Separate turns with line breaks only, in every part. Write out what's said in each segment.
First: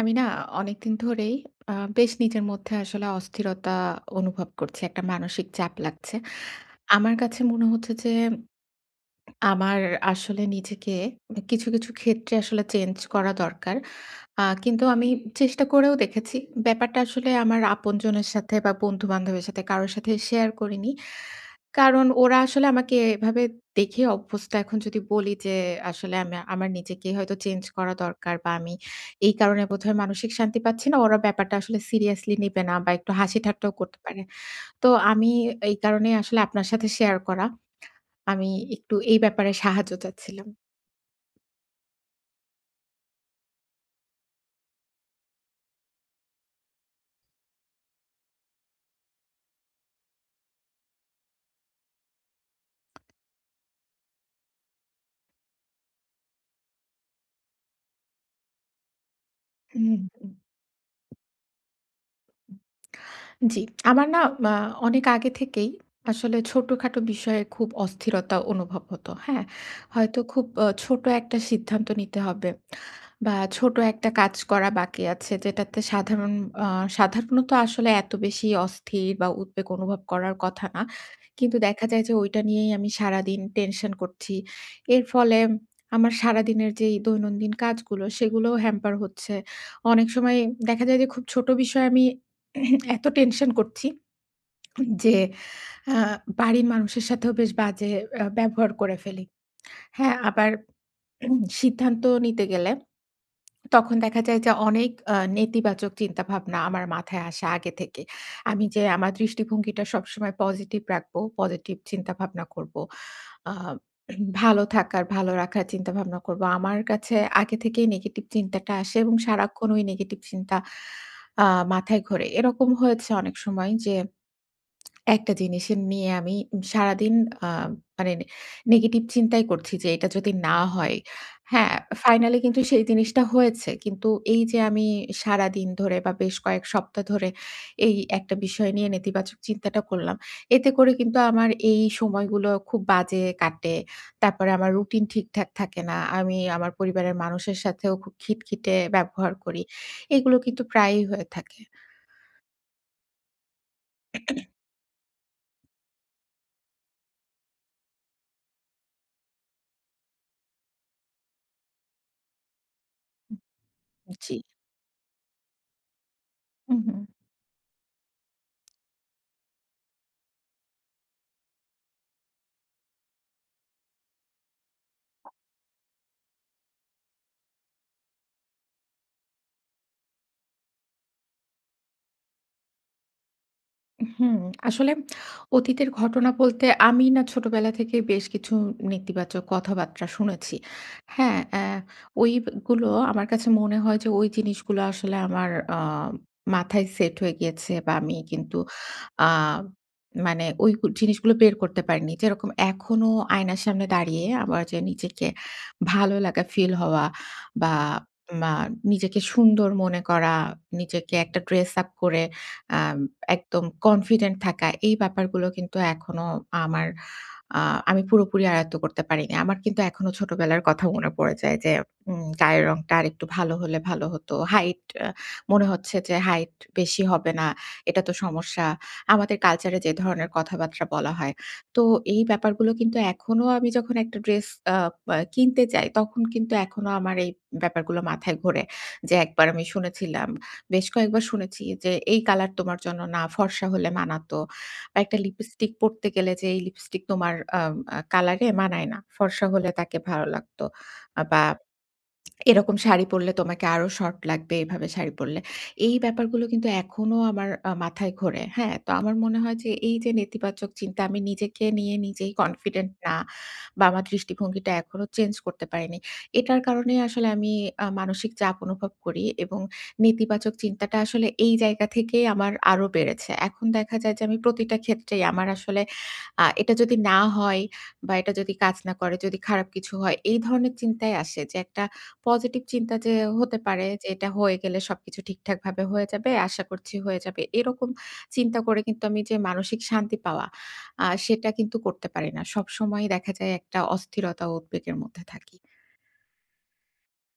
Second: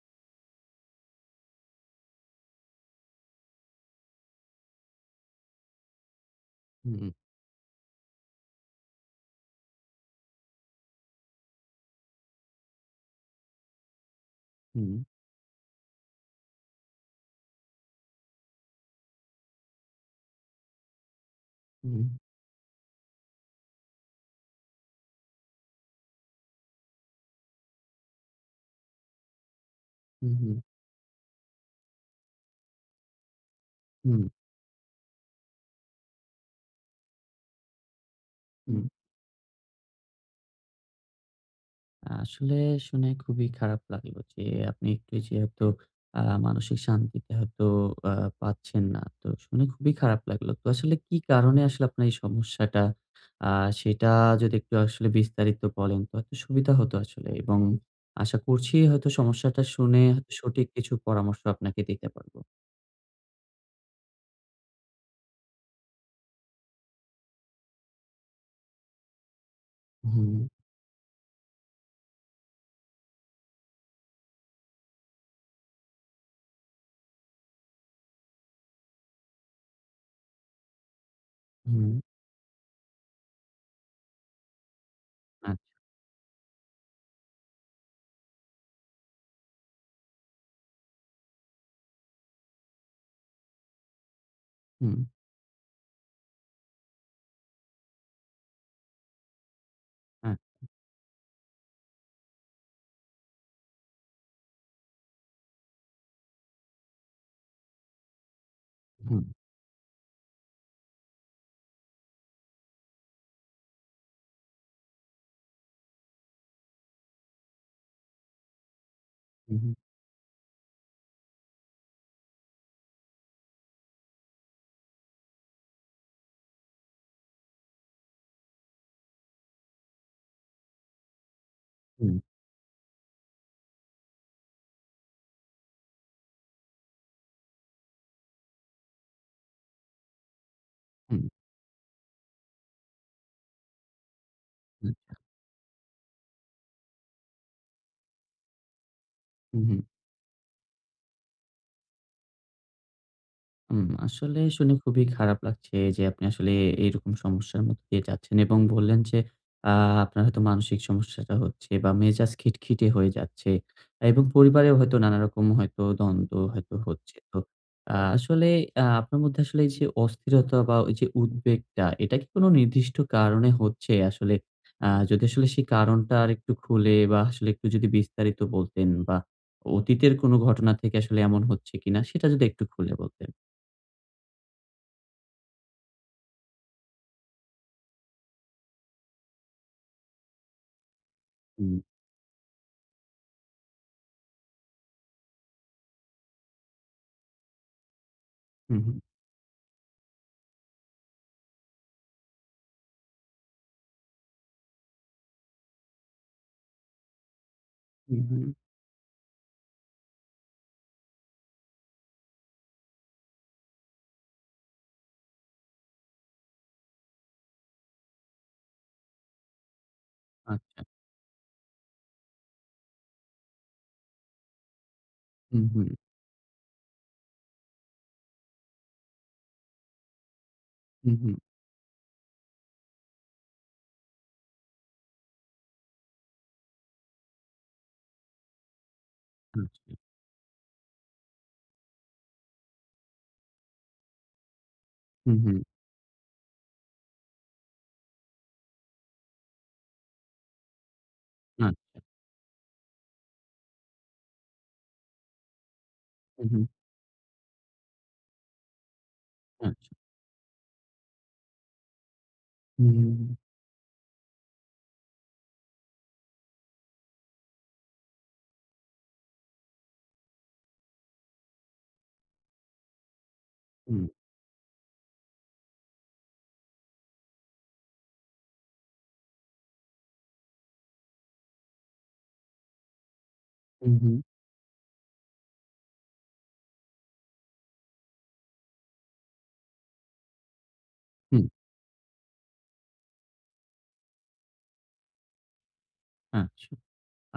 আমি না অনেকদিন ধরেই আ বেশ নিজের মধ্যে আসলে অস্থিরতা অনুভব করছি। একটা মানসিক চাপ লাগছে।
হুম,
আমার কাছে মনে হচ্ছে যে আমার আসলে নিজেকে কিছু, কিছু ক্ষেত্রে আসলে চেঞ্জ করা দরকার। কিন্তু
হুম,
আমি চেষ্টা করেও দেখেছি। ব্যাপারটা আসলে আমার আপনজনের সাথে বা বন্ধু-বান্ধবের সাথে কারো সাথে শেয়ার করিনি।
হুম,
কারণ ওরা আসলে আমাকে এভাবে দেখে অভ্যস্ত। এখন যদি বলি যে আসলে আমার নিজেকে হয়তো চেঞ্জ করা দরকার বা আমি এই কারণে বোধহয় মানসিক
হুম, হুম,
শান্তি পাচ্ছি না। ওরা ব্যাপারটা আসলে সিরিয়াসলি নিবে না বা একটু হাসি ঠাট্টাও করতে
হুম,
পারে। তো আমি এই কারণেই আসলে আপনার সাথে শেয়ার করা। আমি
হুম।
একটু এই ব্যাপারে সাহায্য চাচ্ছিলাম।
আসলে শুনে খুবই খারাপ লাগলো যে আপনি একটু যেহেতু মানসিক শান্তিতে হয়তো আ পাচ্ছেন না। তো শুনে খুবই খারাপ লাগলো। তো আসলে কি কারণে আসলে আপনার এই সমস্যাটা আ সেটা যদি একটু আসলে বিস্তারিত বলেন তো হয়তো সুবিধা হতো আসলে, এবং আশা করছি হয়তো সমস্যাটা
হুম,
শুনে হয়তো
হুম।
সঠিক কিছু পরামর্শ আপনাকে দিতে পারবো।
জি, আমার না আ অনেক আগে থেকেই আসলে ছোটখাটো বিষয়ে খুব অস্থিরতা অনুভব হতো। হ্যাঁ? হয়তো
হুম,
খুব ছোট একটা সিদ্ধান্ত নিতে হবে বা ছোট একটা কাজ করা বাকি আছে যেটাতে সাধারণ আ সাধারণত আসলে এত বেশি অস্থির বা উদ্বেগ অনুভব করার কথা না। কিন্তু দেখা
হুম,
যায় যে ওইটা নিয়েই আমি সারাদিন টেনশন করছি। এর ফলে
আচ্ছা,
আমার সারাদিনের যেই দৈনন্দিন কাজগুলো সেগুলোও হ্যাম্পার হচ্ছে। অনেক সময় দেখা যায় যে খুব ছোট বিষয়ে আমি এত টেনশন করছি
হুম,
যে আ বাড়ির মানুষের সাথেও বেশ বাজে ব্যবহার করে ফেলি। হ্যাঁ,
আচ্ছা,
আবার সিদ্ধান্ত নিতে গেলে তখন দেখা যায় যে অনেক নেতিবাচক চিন্তাভাবনা আমার মাথায় আসে আগে থেকে। আমি যে আমার
হুম,
দৃষ্টিভঙ্গিটা সবসময় পজিটিভ রাখবো, পজিটিভ চিন্তাভাবনা করবো। আ ভালো থাকার, ভালো রাখার চিন্তাভাবনা করবো। আমার কাছে আগে থেকেই নেগেটিভ চিন্তাটা আসে এবং
হুম,
সারাক্ষণ
হুম,
ওই নেগেটিভ চিন্তা আ মাথায় ঘোরে। এরকম হয়েছে অনেক সময় যে একটা জিনিস নিয়ে আমি সারাদিন আ মানে নেগেটিভ চিন্তাই করছি যে এটা যদি না হয়, হ্যাঁ,
হুম,
ফাইনালি কিন্তু সেই জিনিসটা হয়েছে। কিন্তু এই যে আমি সারাদিন ধরে বা বেশ কয়েক সপ্তাহ ধরে এই একটা বিষয় নিয়ে নেতিবাচক চিন্তাটা করলাম। এতে করে কিন্তু
হুম,
আমার এই সময়গুলো খুব বাজে কাটে। তারপরে আমার রুটিন ঠিকঠাক থাকে না। আমি আমার পরিবারের মানুষের সাথেও খুব খিটখিটে ব্যবহার
হুম,
করি।
হুম।
এগুলো কিন্তু প্রায়ই হয়ে থাকে।
হুম, আসলে শুনে খুবই খারাপ লাগছে যে আপনি আসলে এইরকম সমস্যার মধ্যে দিয়ে যাচ্ছেন, এবং বললেন যে আ আপনার হয়তো মানসিক সমস্যাটা হচ্ছে বা মেজাজ খিটখিটে হয়ে যাচ্ছে এবং
জি।
পরিবারেও হয়তো নানারকম হয়তো দ্বন্দ্ব হয়তো
উহু।
হচ্ছে। তো আ আসলে আ আপনার মধ্যে আসলে এই যে অস্থিরতা বা ওই যে উদ্বেগটা, এটা কি কোনো নির্দিষ্ট কারণে হচ্ছে আসলে? যদি আসলে সেই কারণটা আরেকটু খুলে বা আসলে একটু যদি বিস্তারিত বলতেন, বা অতীতের কোনো ঘটনা থেকে আসলে এমন হচ্ছে কিনা সেটা যদি একটু খুলে বলতেন।
হুম, আসলে অতীতের ঘটনা বলতে আমি না ছোটবেলা থেকে বেশ কিছু নেতিবাচক কথাবার্তা শুনেছি। হ্যাঁ,
হুম,
ওইগুলো আমার কাছে মনে হয় যে ওই জিনিসগুলো আসলে আমার আ মাথায় সেট হয়ে গিয়েছে বা আমি কিন্তু
হুম, হুম,
আ মানে ওই জিনিসগুলো বের করতে পারিনি। যেরকম এখনো আয়নার সামনে দাঁড়িয়ে আমার যে নিজেকে ভালো লাগা ফিল হওয়া বা
হুম, হুম,
মা নিজেকে সুন্দর মনে করা, নিজেকে একটা ড্রেস আপ করে আম একদম কনফিডেন্ট থাকা এই ব্যাপারগুলো কিন্তু এখনো আমার আ আমি পুরোপুরি আয়ত্ত করতে পারিনি। আমার কিন্তু এখনো ছোটবেলার
আচ্ছা।
কথা মনে পড়ে যায় যে গায়ের রংটা আরেকটু ভালো হলে ভালো হতো। হাইট
হুম,
মনে
হুম,
হচ্ছে যে হাইট বেশি হবে না। এটা তো সমস্যা। আমাদের কালচারে যে ধরনের কথাবার্তা বলা
হুম,
হয়।
হুম,
তো এই ব্যাপারগুলো কিন্তু এখনো আমি যখন একটা ড্রেস আ আ কিনতে যাই তখন কিন্তু এখনো আমার এই ব্যাপারগুলো মাথায় ঘোরে। যে একবার আমি
আচ্ছা।
শুনেছিলাম বেশ কয়েকবার শুনেছি যে, "এই কালার তোমার জন্য না, ফর্সা হলে মানাতো।" বা একটা
হুম, হুম,
লিপস্টিক পড়তে গেলে যে, "এই লিপস্টিক তোমার আম আ কালারে মানায় না। ফর্সা হলে তাকে ভালো লাগতো।" বা
আ
এরকম শাড়ি পরলে তোমাকে আরো শর্ট লাগবে, এভাবে শাড়ি পরলে। এই ব্যাপারগুলো
হুম, হুম,
কিন্তু এখনো আমার মাথায় ঘোরে। হ্যাঁ? তো আমার মনে হয় যে
আচ্ছা।
এই যে নেতিবাচক চিন্তা আমি নিজেকে নিয়ে নিজেই
হুম,
কনফিডেন্ট না
হুম,
বা আমার দৃষ্টিভঙ্গিটা এখনো চেঞ্জ করতে পারিনি। এটার কারণেই আসলে আমি মানসিক চাপ অনুভব করি এবং নেতিবাচক চিন্তাটা আসলে এই জায়গা থেকেই আমার আরো বেড়েছে। এখন দেখা
হুম,
যায় যে আমি প্রতিটা ক্ষেত্রেই আমার আসলে এটা যদি না হয় বা এটা যদি কাজ না করে, যদি খারাপ কিছু হয়, এই ধরনের চিন্তাই আসে যে একটা পজিটিভ চিন্তা যে হতে পারে যে
হুম,
এটা হয়ে গেলে সবকিছু ঠিকঠাকভাবে হয়ে যাবে। আশা করছি হয়ে যাবে। এরকম চিন্তা করে কিন্তু আমি যে মানসিক শান্তি পাওয়া
হুম,
সেটা কিন্তু করতে পারি না। সবসময়ই দেখা যায় একটা অস্থিরতা ও উদ্বেগের মধ্যে থাকি।
আচ্ছা।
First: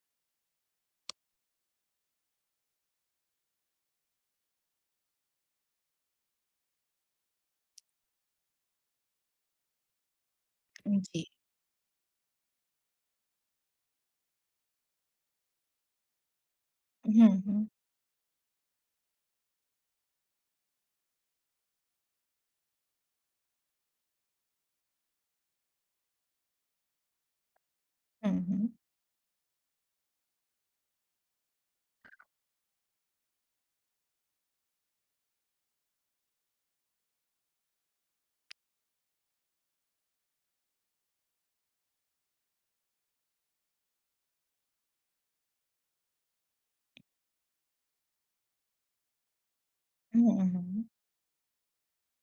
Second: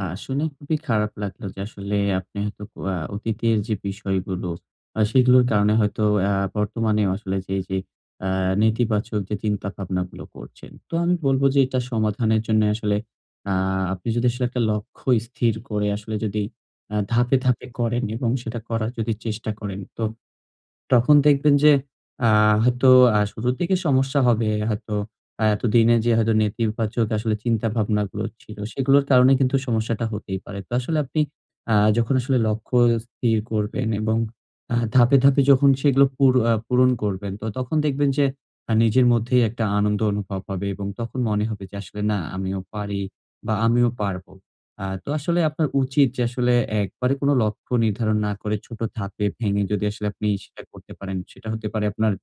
শুনে খুবই খারাপ লাগলো যে আসলে আপনি হয়তো ক আ অতীতের যে বিষয়গুলো সেগুলোর কারণে হয়তো বর্তমানেও আসলে যে আ নেতিবাচক যে চিন্তা ভাবনাগুলো করছেন। তো
উম
আমি
জি।
বলব যে এটা সমাধানের জন্য আসলে আ আপনি যদি আসলে একটা লক্ষ্য স্থির করে আসলে, যদি
হুম,
ধাপে,
হুম,
ধাপে করেন এবং সেটা করার যদি চেষ্টা করেন, তো তখন দেখবেন যে আ হয়তো শুরুর দিকে সমস্যা হবে। হয়তো এতদিনে যে হয়তো নেতিবাচক আসলে চিন্তা ভাবনাগুলো
হুম,
ছিল,
হুম,
সেগুলোর কারণে কিন্তু সমস্যাটা হতেই পারে। তো আসলে আপনি যখন আসলে লক্ষ্য স্থির করবেন এবং ধাপে, ধাপে যখন সেগুলো পুর আ পূরণ করবেন, তো তখন দেখবেন যে নিজের মধ্যেই একটা আনন্দ অনুভব হবে এবং তখন মনে হবে যে আসলে না, আমিও পারি বা আমিও পারব। তো আসলে আপনার উচিত যে আসলে একবারে কোনো লক্ষ্য নির্ধারণ না করে ছোট ধাপে ভেঙে যদি আসলে
হুম,
আপনি
হুম,
সেটা
হুম।
করতে পারেন, সেটা হতে পারে আপনার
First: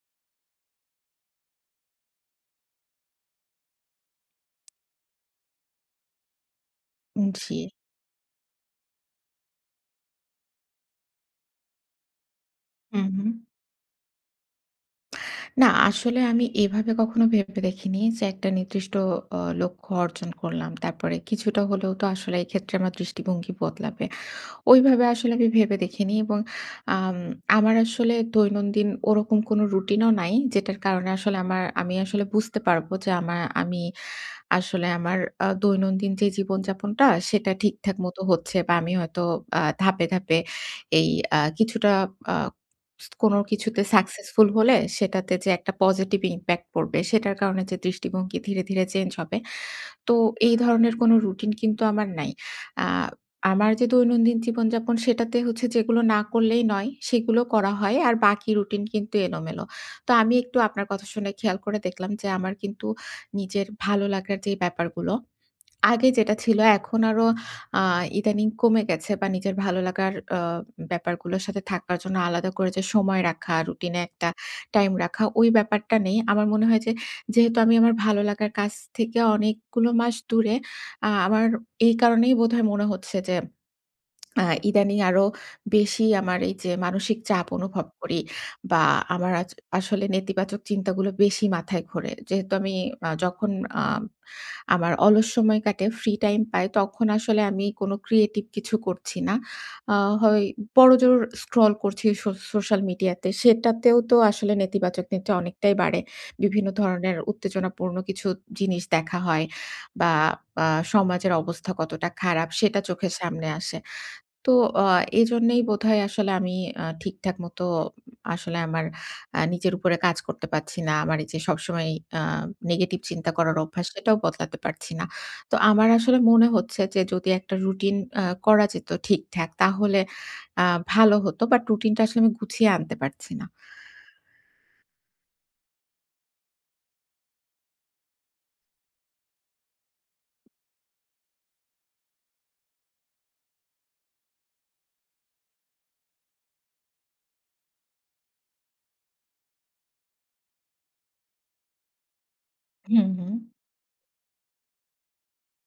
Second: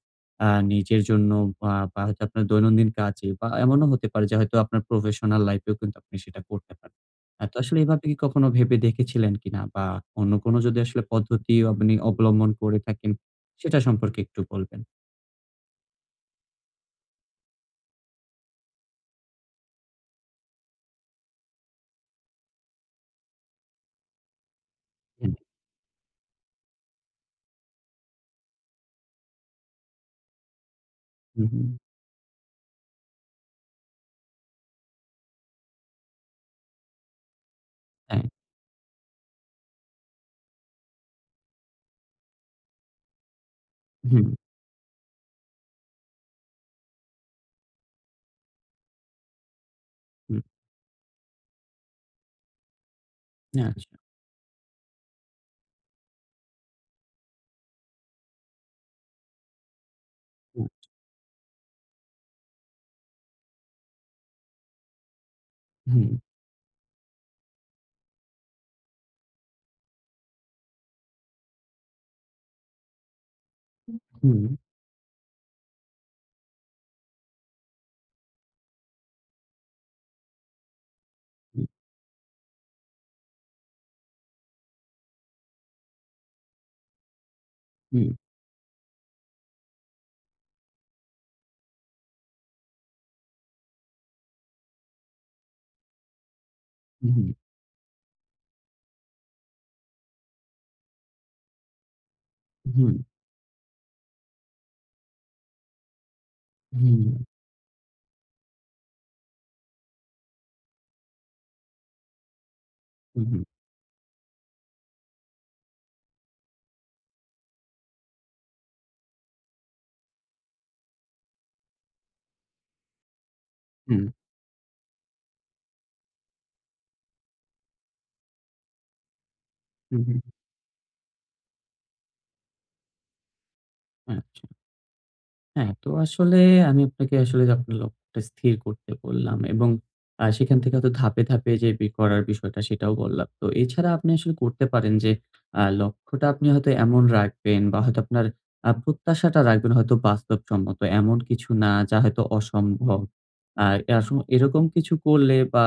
নিজের জন্য, বা হয়তো আপনার দৈনন্দিন কাজে, বা এমনও হতে পারে যে হয়তো আপনার প্রফেশনাল লাইফ এও কিন্তু আপনি সেটা করতে পারেন। তো
জি।
আসলে এভাবে কি কখনো ভেবে দেখেছিলেন কিনা? বা অন্য কোনো যদি আসলে পদ্ধতি আপনি অবলম্বন করে
হুম,
থাকেন,
হুম।
সেটা সম্পর্কে একটু বলবেন?
না আসলে আমি এভাবে কখনো ভেবে দেখিনি যে একটা নির্দিষ্ট লক্ষ্য অর্জন করলাম। তারপরে কিছুটা হলেও তো আসলে এক্ষেত্রে আমার দৃষ্টিভঙ্গি বদলাবে। ওইভাবে
হুম।
আসলে আমি ভেবে দেখিনি এবং আম আমার আসলে দৈনন্দিন ওরকম কোনো রুটিনও নাই। যেটার কারণে আসলে
হুম,
আমার
হুম,
আমি আসলে বুঝতে পারবো যে আমি আসলে আমার দৈনন্দিন যে জীবনযাপনটা সেটা ঠিকঠাক মতো
হ্যাঁ,
হচ্ছে বা আমি হয়তো ধাপে, ধাপে এই আ কিছুটা আ কোনো কিছুতে
হুম,
সাকসেসফুল হলে সেটাতে যে একটা পজিটিভ ইমপ্যাক্ট পড়বে সেটার কারণে যে দৃষ্টিভঙ্গি ধীরে, ধীরে চেঞ্জ হবে, তো
হুম,
এই ধরনের কোনো রুটিন কিন্তু আমার নাই। আ আমার যে
আচ্ছা,
দৈনন্দিন জীবনযাপন সেটাতে হচ্ছে যেগুলো না করলেই নয়, সেগুলো করা হয়। আর বাকি রুটিন কিন্তু এলোমেলো। তো আমি একটু
হুম,
আপনার কথা শুনে খেয়াল করে দেখলাম যে, আমার কিন্তু নিজের ভালো লাগার যে ব্যাপারগুলো
হুম,
আগে যেটা ছিল এখন আরো আ ইদানিং কমে গেছে বা নিজের ভালো লাগার ব্যাপারগুলোর সাথে থাকার জন্য আলাদা করে যে সময় রাখা, রুটিনে একটা
হুম,
টাইম রাখা, ওই ব্যাপারটা নেই। আমার মনে হয় যে, যেহেতু আমি আমার ভালো লাগার কাজ থেকে অনেকগুলো মাস দূরে, আ আমার
হুম,
এই কারণেই বোধহয় মনে হচ্ছে যে আ ইদানিং আরো বেশি আমার এই যে মানসিক চাপ অনুভব করি বা আমার আচ আসলে নেতিবাচক চিন্তাগুলো বেশি মাথায় ঘোরে। যেহেতু আমি আ যখন আ আমার অলস সময় কাটে, ফ্রি টাইম পাই, তখন
হুম,
আসলে আমি কোনো ক্রিয়েটিভ কিছু করছি না। আ হয় বড়জোর স্ক্রল করছি সোশ্যাল
হুম,
মিডিয়াতে। সেটাতেও তো আসলে নেতিবাচক চিন্তা অনেকটাই বাড়ে। বিভিন্ন
হুম।
ধরনের উত্তেজনাপূর্ণ কিছু জিনিস দেখা হয় বা আ সমাজের অবস্থা কতটা খারাপ সেটা চোখের
হুম, হুম,
সামনে আসে। তো আ এজন্যই বোধহয় আসলে আমি ঠিকঠাক মতো আসলে আমার নিজের উপরে কাজ করতে পারছি না। আমার এই যে সবসময় আ নেগেটিভ চিন্তা করার অভ্যাস,
হুম,
সেটাও বদলাতে পারছি না। তো আমার আসলে মনে হচ্ছে যে যদি একটা রুটিন করা যেত ঠিকঠাক, তাহলে
হুম, হুম,
আ ভালো হতো। বাট রুটিনটা আসলে আমি গুছিয়ে আনতে পারছি না।
আচ্ছা। হ্যাঁ, তো আসলে আমি আপনাকে আসলে যে আপনার লক্ষ্যটা স্থির করতে বললাম, এবং সেখান থেকে হয়তো ধাপে, ধাপে যে করার বিষয়টা সেটাও বললাম। তো এছাড়া আপনি আসলে করতে পারেন যে লক্ষ্যটা আপনি হয়তো এমন রাখবেন বা হয়তো আপনার প্রত্যাশাটা রাখবেন হয়তো বাস্তবসম্মত। এমন কিছু না যা হয়তো অসম্ভব।
হুম, হুম।
আ এরসম এরকম কিছু করলে বা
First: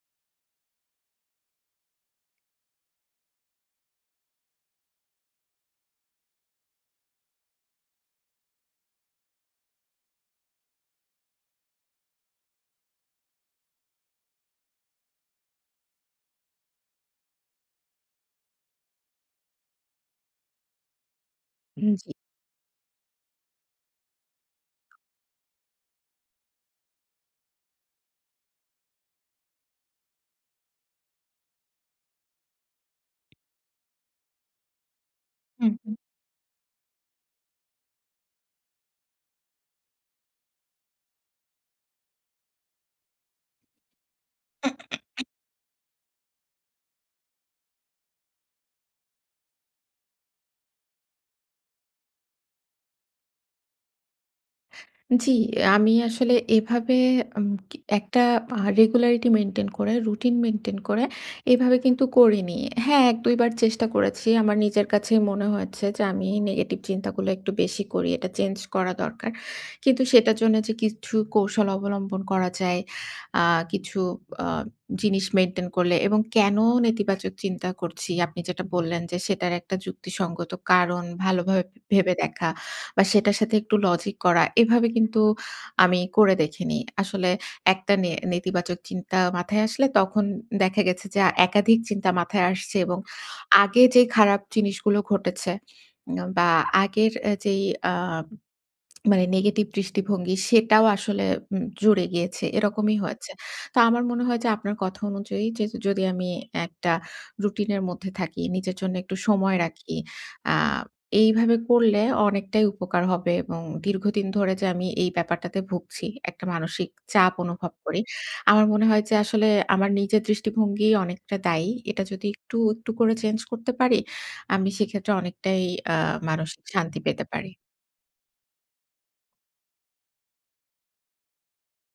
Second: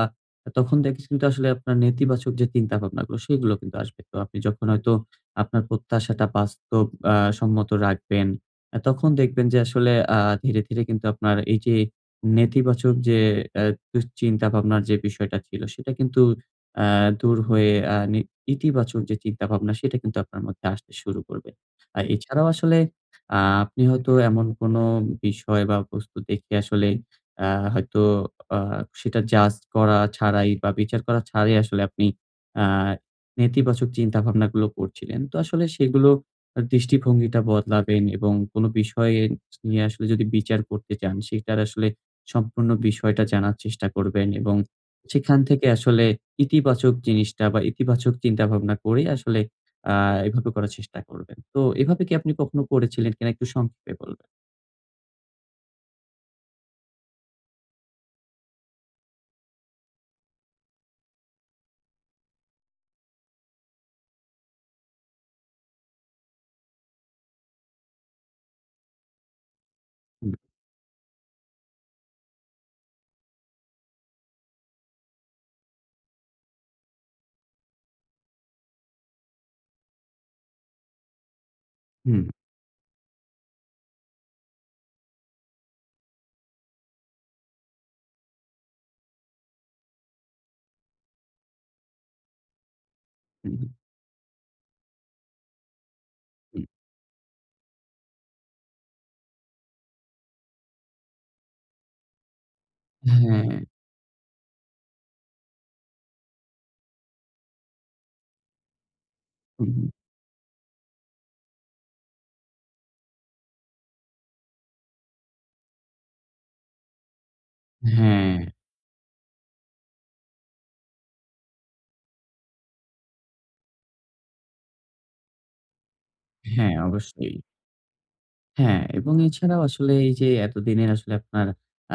তখন দেখেছি কিন্তু আসলে আপনার নেতিবাচক যে চিন্তাভাবনাগুলো সেগুলো কিন্তু আসবে। তো আপনি যখন হয়তো আপনার প্রত্যাশাটা বাস্তব আ সম্মত রাখবেন, তখন দেখবেন যে আসলে ধীরে, ধীরে কিন্তু আপনার এই যে নেতিবাচক যে অ্যা দুশ্চিন্তা ভাবনার যে বিষয়টা ছিল সেটা কিন্তু আ দূর হয়ে আ নি ইতিবাচক যে চিন্তা ভাবনা সেটা কিন্তু আপনার মধ্যে আসতে শুরু করবে।
উম
আর
জি।
এছাড়াও আসলে আপনি হয়তো এমন কোনো বিষয় বা বস্তু দেখে আসলে আ হয়তো আ সেটা জাজ করা ছাড়াই বা বিচার করা ছাড়াই আসলে আপনি আ নেতিবাচক চিন্তা ভাবনাগুলো করছিলেন। তো আসলে
হুম।
সেগুলো দৃষ্টিভঙ্গিটা বদলাবেন এবং কোনো বিষয়ে নিয়ে আসলে যদি বিচার করতে চান, সেটার আসলে সম্পূর্ণ বিষয়টা জানার চেষ্টা করবেন এবং সেখান থেকে আসলে ইতিবাচক জিনিসটা বা ইতিবাচক চিন্তাভাবনা করে আসলে আ এভাবে করার চেষ্টা করবেন। তো এভাবে কি আপনি কখনো করেছিলেন কিনা একটু সংক্ষেপে বলবেন?
জি, আমি আসলে এভাবে উম কি একটা রেগুলারিটি মেইনটেইন করে, রুটিন মেইনটেইন করে এভাবে কিন্তু করিনি। হ্যাঁ, ১-২ বার চেষ্টা করেছি। আমার নিজের কাছেই মনে হয়েছে যে আমি নেগেটিভ চিন্তাগুলো একটু বেশি করি। এটা চেঞ্জ করা দরকার। কিন্তু
হুম,
সেটার জন্য যে কিছু কৌশল অবলম্বন করা যায়, আ কিছু আ জিনিস মেইনটেইন করলে এবং কেন নেতিবাচক চিন্তা করছি আপনি যেটা বললেন যে সেটার একটা যুক্তিসঙ্গত কারণ ভালোভাবে ভেবে
হুম,
দেখা। বা সেটার সাথে একটু লজিক করা। এভাবে কিন্তু আমি করে দেখিনি। আসলে একটা নেতিবাচক চিন্তা মাথায় আসলে তখন দেখা গেছে যে একাধিক চিন্তা মাথায় আসছে এবং
হুম,
আগে যে খারাপ জিনিসগুলো ঘটেছে বা
হুম।
আগের এ যেই আ মানে নেগেটিভ দৃষ্টিভঙ্গি সেটাও আসলে জুড়ে গিয়েছে। এরকমই হয়েছে।
হ্যাঁ,
তো আমার মনে হয় যে আপনার কথা অনুযায়ী যে যদি আমি একটা রুটিনের মধ্যে থাকি, নিজের জন্য একটু সময়
হুম, হুম।
রাখি। আ এইভাবে করলে অনেকটাই উপকার হবে এবং দীর্ঘদিন ধরে যে আমি এই ব্যাপারটাতে ভুগছি, একটা মানসিক চাপ অনুভব করি।
হ্যাঁ,
আমার মনে হয় যে আসলে আমার নিজের দৃষ্টিভঙ্গি অনেকটা দায়ী। এটা যদি একটু, একটু করে চেঞ্জ করতে পারি, আমি সেক্ষেত্রে অনেকটাই আ মানসিক
হ্যাঁ,
শান্তি পেতে
অবশ্যই।
পারি।
হ্যাঁ, এবং এছাড়াও আসলে এই যে এতদিনের আসলে আপনার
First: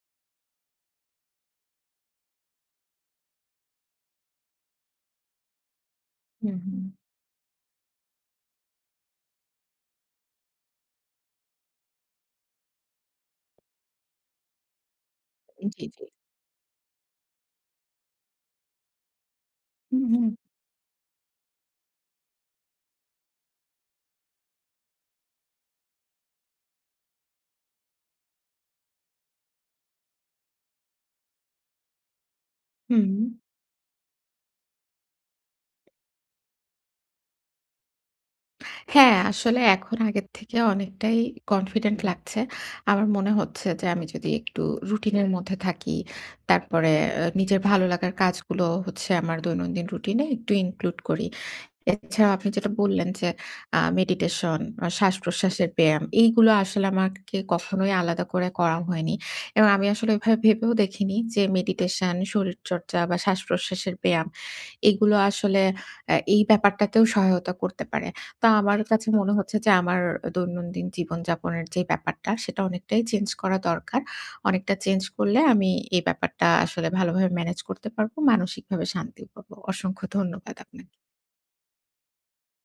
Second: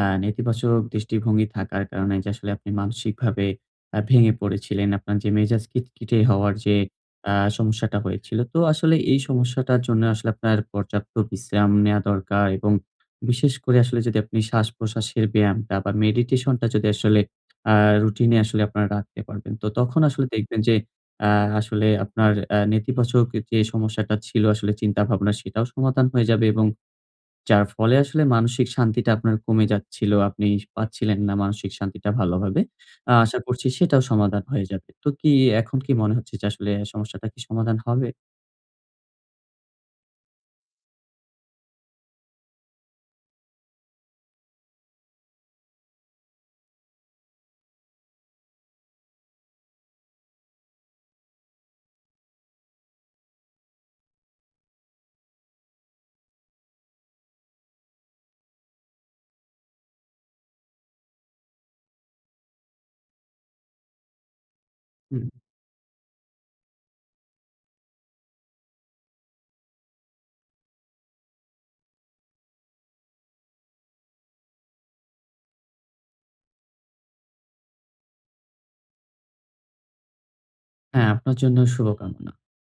নেতিবাচক দৃষ্টিভঙ্গি থাকার কারণে যে আসলে আপনি মানসিকভাবে ভেঙে পড়েছিলেন। আপনার যে মেজাজ খিটখিটে হওয়ার
হুম,
যে
হুম।
আ সমস্যাটা হয়েছিল। তো আসলে এই সমস্যাটার জন্য আসলে আপনার পর্যাপ্ত বিশ্রাম নেয়া দরকার, এবং বিশেষ করে আসলে যদি আপনি শ্বাস-প্রশ্বাসের ব্যায়ামটা
জি,
বা
জি।
মেডিটেশনটা যদি আসলে আ রুটিনে আসলে আপনারা রাখতে পারবেন। তো তখন
হুম,
আসলে
হুম,
দেখবেন যে আ আসলে আপনার নেতিবাচক যে সমস্যাটা ছিল আসলে চিন্তাভাবনা, সেটাও সমাধান হয়ে যাবে এবং যার ফলে আসলে মানসিক শান্তিটা আপনার কমে যাচ্ছিল, আপনি পাচ্ছিলেন না মানসিক শান্তিটা ভালোভাবে।
হুম।
আশা করছি সেটাও সমাধান হয়ে যাবে। তো কি এখন কি মনে হচ্ছে যে আসলে সমস্যাটা কি সমাধান হবে?
হ্যাঁ, আসলে এখন আগের থেকে অনেকটাই কনফিডেন্ট লাগছে। আমার মনে হচ্ছে যে আমি যদি একটু রুটিনের মধ্যে থাকি, তারপরে নিজের ভালো লাগার কাজগুলো হচ্ছে আমার দৈনন্দিন রুটিনে একটু ইনক্লুড করি। এছাড়াও আপনি যেটা বললেন যে, মেডিটেশন, শ্বাস-প্রশ্বাসের ব্যায়াম এইগুলো আসলে আমাকে কখনোই আলাদা করে করা হয়নি। এবং আমি আসলে এভাবে ভেবেও দেখিনি যে মেডিটেশন, শরীরচর্চা বা শ্বাস-প্রশ্বাসের ব্যায়াম এগুলো
হুম।
আসলে এই ব্যাপারটাতেও সহায়তা করতে পারে। তো আমার কাছে মনে হচ্ছে যে আমার দৈনন্দিন জীবনযাপনের যে ব্যাপারটা সেটা অনেকটাই চেঞ্জ করা দরকার। অনেকটা চেঞ্জ করলে আমি এই ব্যাপারটা আসলে ভালোভাবে ম্যানেজ করতে পারবো। মানসিকভাবে শান্তিও পাবো। অসংখ্য ধন্যবাদ আপনাকে।
হ্যাঁ, আপনার জন্য শুভকামনা।